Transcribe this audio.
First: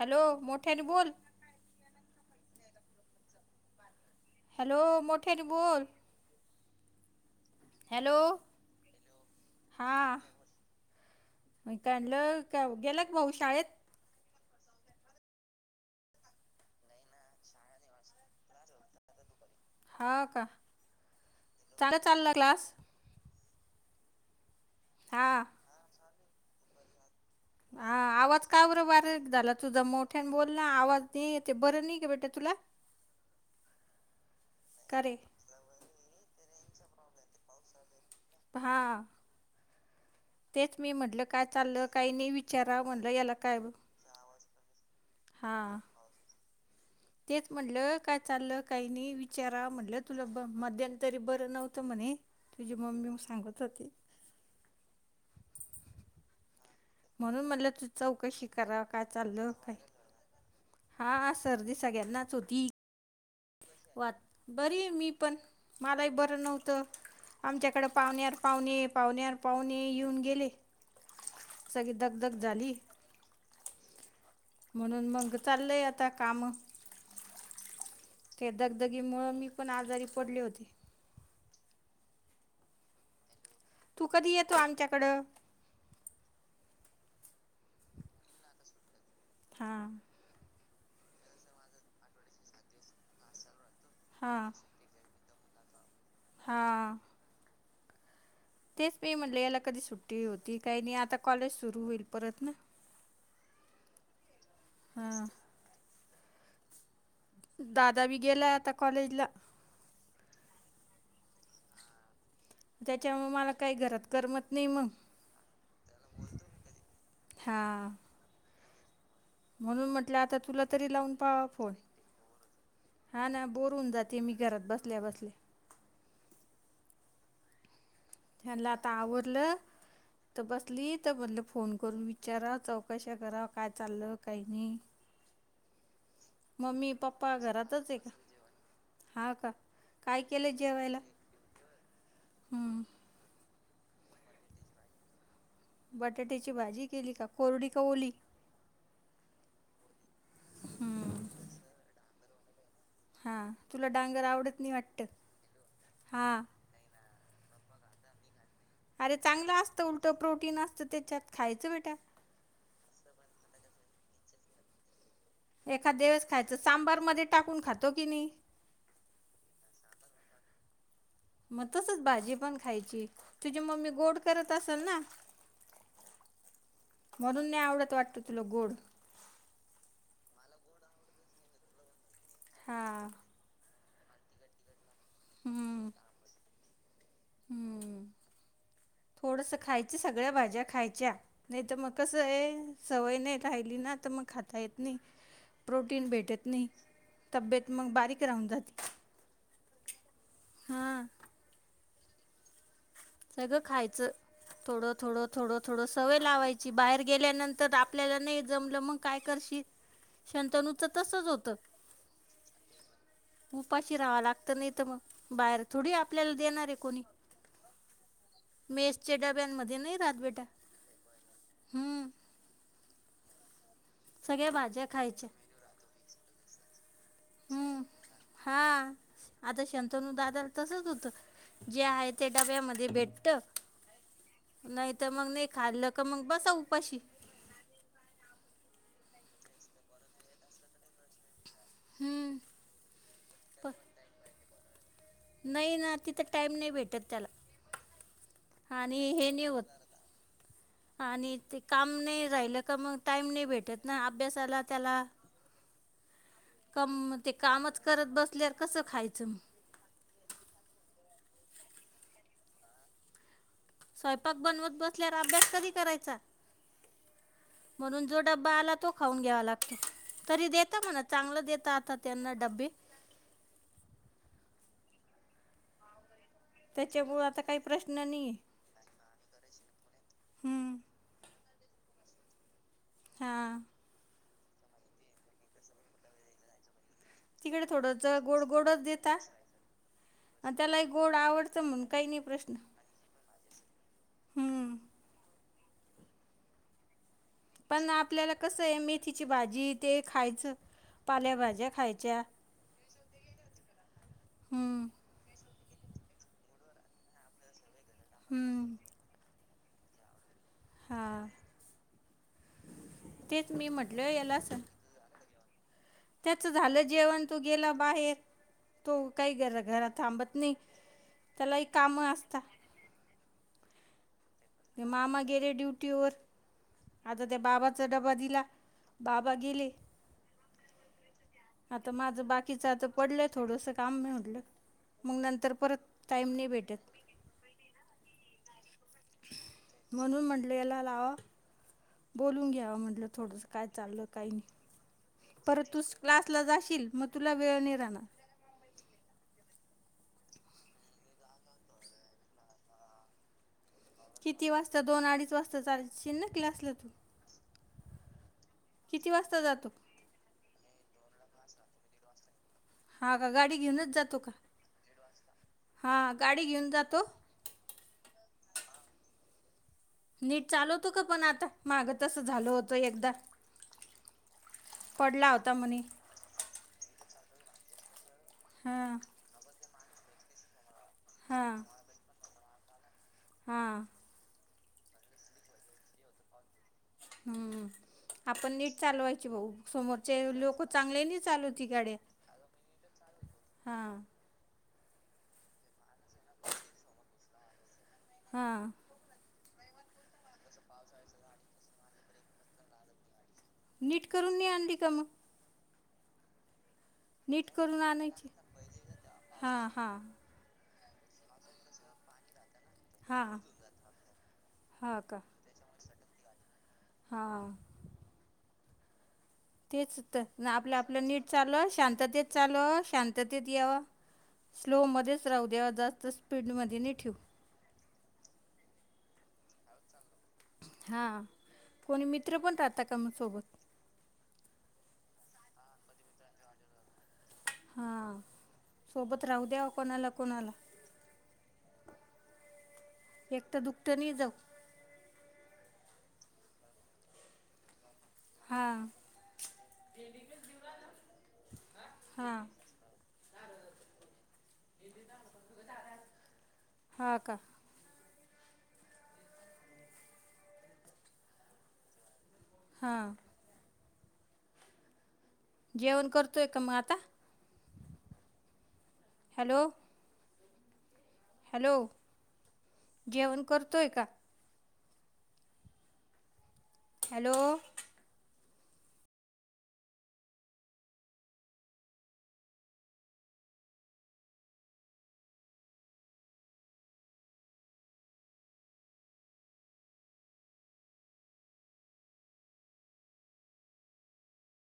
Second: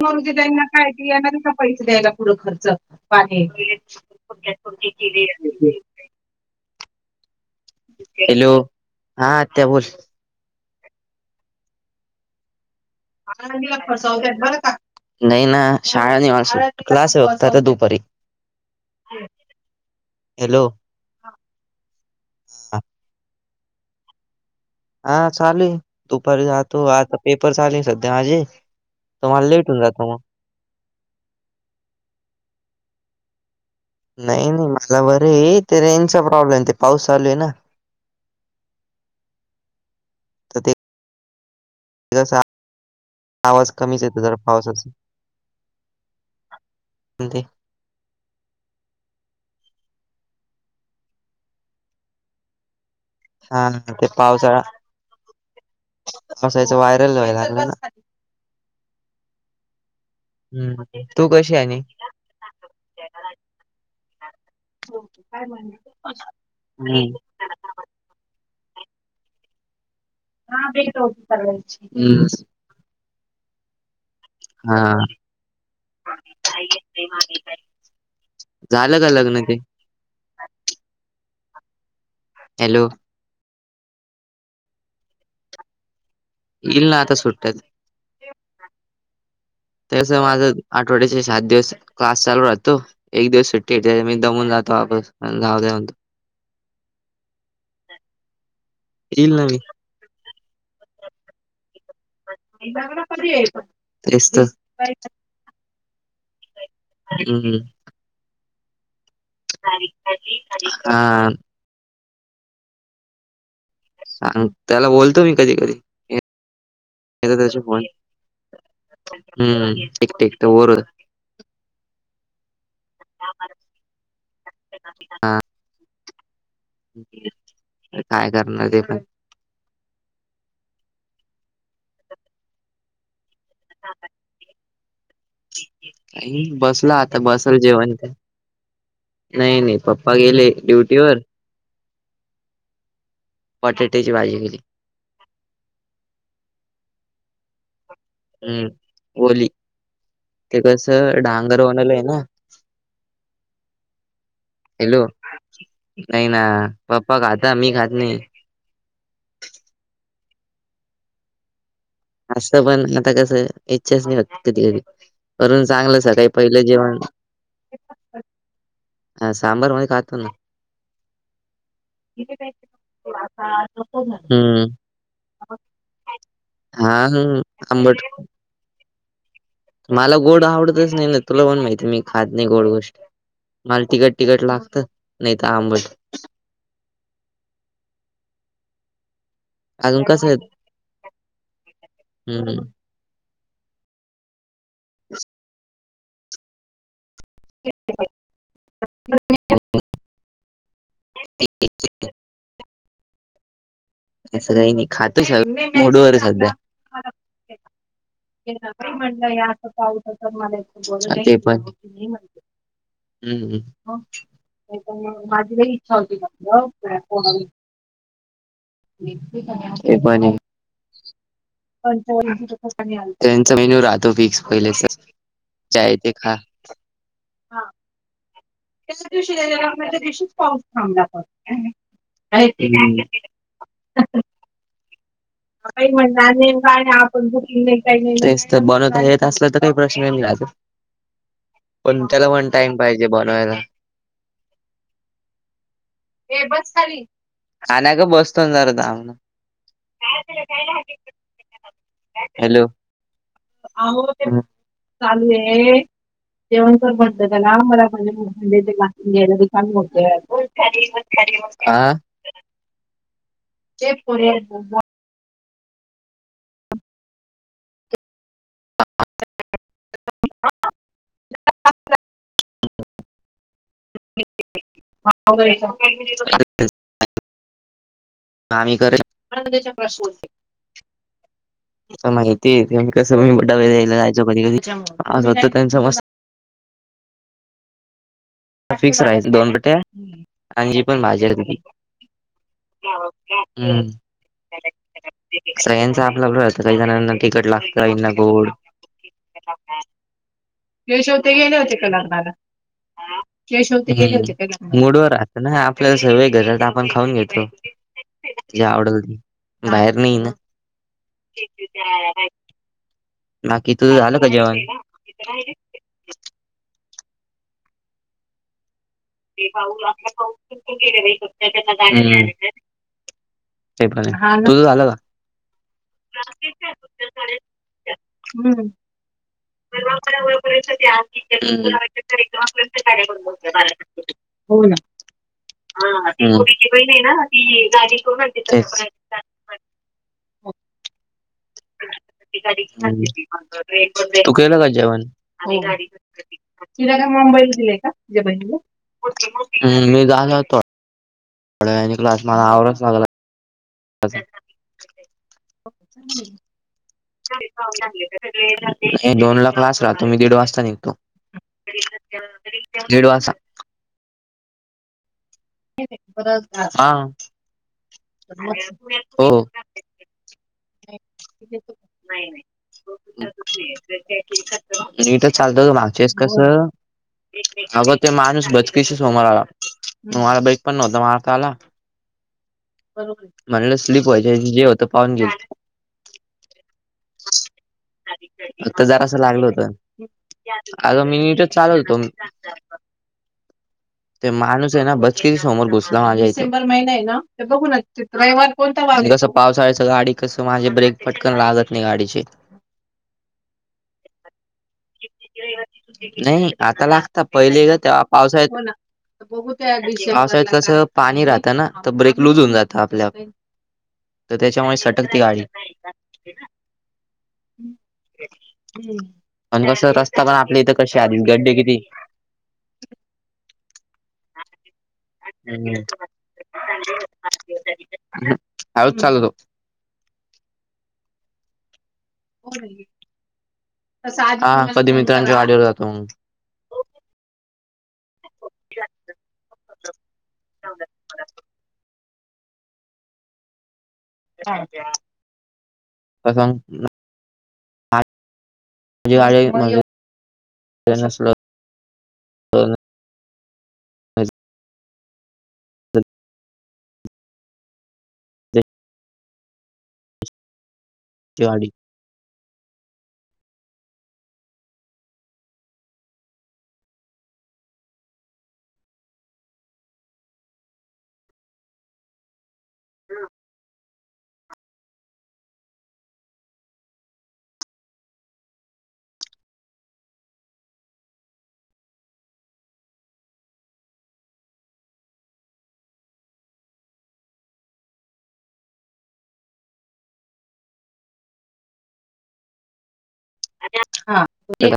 Hello मरूदे त्यांना मोठ्याने काय ते बोल येणार पैसे द्यायला पुढं खर्च पाणी हॅलो [unintelligible] मोठ्याने केलीय बोल [unintelligible] हॅलो हा आत्या बोल हां मी कां म्हणलं कां गेला आपल्या शाळेत जणीला फसवतात बरंका नाही ना शाळा नाय मावशी क्लास ये फक्त आता दुपारी [unintelligible] हा का हॅलो चांगला चालला क्लास हा चालूये दुपारी जातो आत हा आवाज का बर बारिक मला झाला लेट तुझा होऊन जातो मग मोठ्यानी बोल म्हणलं आवाज नही येते बरं नाही का बेटा तुला नाई नाई मला का रे बरं आहे ते रेंज चा प्रॉब्लेम ते पाऊस चालूये ना हा तर ते तेच मी म्हटलं काय चाललं काय नाही विचारा म्हटलं याला काय मीच येतो जरा पावसाच हां [unintelligible] ते तेच म्हटलं काय चाललं काय नी विचारा म्हटलं तुला मधतरी बरं नव्हतं म्हणे तुझ मम्मी म हा ते पावसाळा ससाायच व्हायरल म्हणून व्हायला म्हटलं ना तू चौकशी करा काय चाल्ल काय हम्म तू हा कशी आहे सर्दी आणि सगळ्यांनाच होती. वाट बरी ये मी पण मलाही बरं नव्हतं. हम्म आच्याकडे पावण्यार पावणे पावण्यार पावणे येऊन गेले सगळे दगदग झाली. हा म्हणून मग चाललंय आता काम ते झालं का दगदगीमुळं लग्न मी ते पण आजारी पडले होते हॅलो तू कधी येतो आमच्याकडं इल आता सुटत हां तस माझ आठवड्याचे सात दिवस क्लास चालू राहतो एक दिवस सुट मी दमून जातो आपसावऊणतो हा तेच मी येईल म्हणले ना याला कधी सुट्टी होती काही नाही आता कॉलेज सुरू होईल परत ना तेच तर हां हम्म. दादा बी गेलाय आता कॉलेजला हह त्याच्यामुळे मला काही गरात सांग त्याला बोलतो मी कधी कधी त्या फोन हां हम्म एकटे एकट वर जाण पा होय हा ना बोरून जाते मी घरात बसल्या बसले क ठथेला तावरत तर बसली तर म्हध फोन करून विचार चौक करा काय चाललं काही नाही काही मम्मी बसला आता पप्पा बसल घरातच जेवण आहे का काय हा का नाही नाही पप्पा काय गेले केलंय जेवायला ड्युटीवर हं, पटेट्याची भाजी केेली बटाट्याची भाजी केली का कोरडी का ओली हम्म ली ते कस हं, डांगर होणाल आहे ना हा तुला डांगर आवडत नाही हॅलो वाटत हा नाही ना पप्पा खाता मी खात नाही अरे चांगलं असतं उलट प्रोटीन असतं त्याच्यात खायचं बेटा असं पण आता कसं इच्छच नाही वात कधी कधी करून चांगलं एखादवस सकाळी खायचं पहिलं जेवण सांबार मध्ये टाकून खातो की नाही हा सांबार मध्ये खातो ना मग तसच भाजी पण खायची तुझी मम्मी गोड करत हम्म असेल ना हा हम्म. म्हणून नाही आवडत आंबट वाटत तुला गोड मला गोड आवडतच नाही ना तुला पण माहिती मी खात नाही गोड हा गोष्ट मला तिकट तिकट लागत नाही तर हम्म आंबट हम्म थोडासा खायच्या अजून कसं सगळ्या आहे भाज्या खायच्या नाही तर मग कसं आहे हम्म सवय नाही राहिली ना तर मग खाता येत नाही प्रोटीन भेटत नाही तब्येत मग बारीक राहून जाते हा सगळं खायचं असं काही नाही थोडं खातो थोडं स थोडं थोडं मूडवर सवय आहे सध्या. लावायची बाहेर गेल्यानंतर आप आपल्याला नाही जमलं मग काय करशी शंतनूच तसच ते होत पण हम्म उपाशी राहावा लागत नाही तर मग बाहेर थोडी आपल्याला देणार आहे कोणी मेसच्या डब्यांमध्ये नाही राहत प बेटा हम्म त्यांचा मेनू राहतो पिक्स सगळ्या पहिले भाज्या खायच्या ज य ते खा हुम हा आता शंतनू दादा तसच होतं जे आहे ते डब्यामध्ये हम्म. भेटत नाही तर मग नाही खाल्लं ही का मग म्हणणार बसा नेमका आणि उपाशी आपणु झोपली नाही तेच तर बनवता येत असल्या तर काही प्रश्न मिळात कोणं त्यांयालां हम्म. वनं टाईम पाहिजे बनवायलां नईनं तिथं टाईम नाहीं भेटतं त्यांला आनांयक बसंन जरतां होत आणि ते कामं नाहीं राहिलं कां मंग टाईम नाहीं भेटतं अं हो ते चालूं आहे जेवणं करं कम म्हणतं ते त्यांला कामच मलां करत बसल्यावर कसं खायचं म्हणजेयलां कायं बोलतोयं कोन खांली मंग खांली आ [unintelligible] स्वयंपाक बनवतं बसल्यांवर अभ्यांस कधी करायचां म्हणूंन जो डब्बां आलां तो खाऊंन घ्यांवा लागतो तरी देतां म्हणाते चांगलं देतां आतां त्यांनां डब्बे हां होय [unintelligible] त्यांच्यामुळे आतां कांहीं प्रश्नचं नाहीं आहे आणी करलायं हम्म आं माहिती आहे ते तसं मी बंडा हां वैरेयलां जायचो कधीं कधीं आंज होतं त्यांचं मस्तं तिकडे थोडं चं गोड गोडचं फिक्स देतां राहायचं दोन रोट्या अं आणि जी त्यांलाही गोड आवडतं म्हणूंन कांहीं नाहीं प्रश्नचं हम्मं सर्वांचं आपलं आपलं असतें कांहीं जणांना तिखट लागतं पणं काहींना आपल्यांला गोड कसं आहे मेथीची भाजी ते खायचं पालेभाज्यां खायच्यां हु मुडं व राहतं नां आपल्यांला सवयं आहे घरांत आपणं खाऊंन घेतो जे हम्म आवडलं ते बाहेर नाहीं नां. हा तेच मी बाकीचं कायं म्हटलं झालं कां यालाच जेवणं त्याचं झालं जेवणं तो गेलां बाहेर तो कांहीं गं घरांत थांबतं नाहीं त्यांलाही लंय कामं असतां ते कायं करतं ते मामा गेले ड्युंटी वरं आतां त्यां बाबांचा डब्बा दिलां हुम हु आता माझं बाकीचं आता पडलं थोडंसं काम म्हटलं [unintelligible] मग नंतर परत हम्मं हां ती टाईम नाही पुढंची बहिन भेटत आहे नां ती करूंन तेचं म्हणूंन म्हटलं यांला लावावां हुं थोडंसं काय चाललं काही तूं केलं नाही कां जेवणं हो परत तूच क्लासला जाशील तिलां मग कायं तुला मुंबई लां वेळ नाही दीलयं कां राहणार तिच्यां बहिनिलां हम्मं मी झालं होतो थोड्यां वेळांनी मलां आवरचं लागलां किती वाजतां दोन अडीचं वाजतां जांशील नां क्लांसलां तुं मी दोन वाजता लां जातो क्लांस रहातो मी एक दीड वाजतां निघतो दीड हां कां वाजता गांडी घेऊनचं जातो कां हां हो नीट चालवतो कां पणं आतां मागं तसं झालं होतं एकदां नीटचं चालवतो मागच्यां वेळेसं कसं अगं तो माणूंस बचकीशी हां समोर आलां मलां बाईक पणं नव्हतां माझं कां आलां हां म्हणलं हां स्लीप व्हांयची जे होतं पाहूंन गे हम्मं आपणं नीट जरासं चालवांयची लागलं भाऊ होतं समोरचे लोकं चांगले अगं मी नी नीटच चालवती नाही चालत गाड्यां होतो. हां.. तो माणूंस आहे नां बचकीरी समोर घुसकांला मालां डसेंबलं महिनां आहे नां ते बघं. र्यवार हां कोणत्या वारी येत जसं पावसाळायचं गाडी कसं माझे ब्रेक फटकंन लागतं नाहीं गांडीचे. नीट करूंन नाही आणली कां मंग. नाहीं आतां लागतां नीट पहिले करून गं तेंव्हा आणायची पावसाळयांत येतं हां हां पावसाळ्यात कसं पाणी राहतं ना तर ब्रेक लूज होऊन जात ता आपल्या हां तर त्याच्यामुळे हां सटक ते का गाडी हां पण कस तेच असत तर पण आपल्या इथ कसे आधी गड्डे किती चालू शांततेत यावा स्लोमध्येच राहू द्यावा जास्त स्पीडमध्ये नाही ठेवू हम हाळुच चालूलो हां कोोणी मित्र पण राहता का म सोबत. हा कधी मित्रांच्या गाडीवर जातो मग. हा सोबत राहू द्या, कोणाला, कोणाला एकतं तर दुकतं नाही जाऊं तसंग [unintelligible] हा.. माझी गाडी नसलं हाआ.. हा का? तिआरडी हां.. जेवण करतोय का? मग आता हॅलो हॅलो जेवण करतोय का? हॅलो.. हा [unintelligible] [inaudible]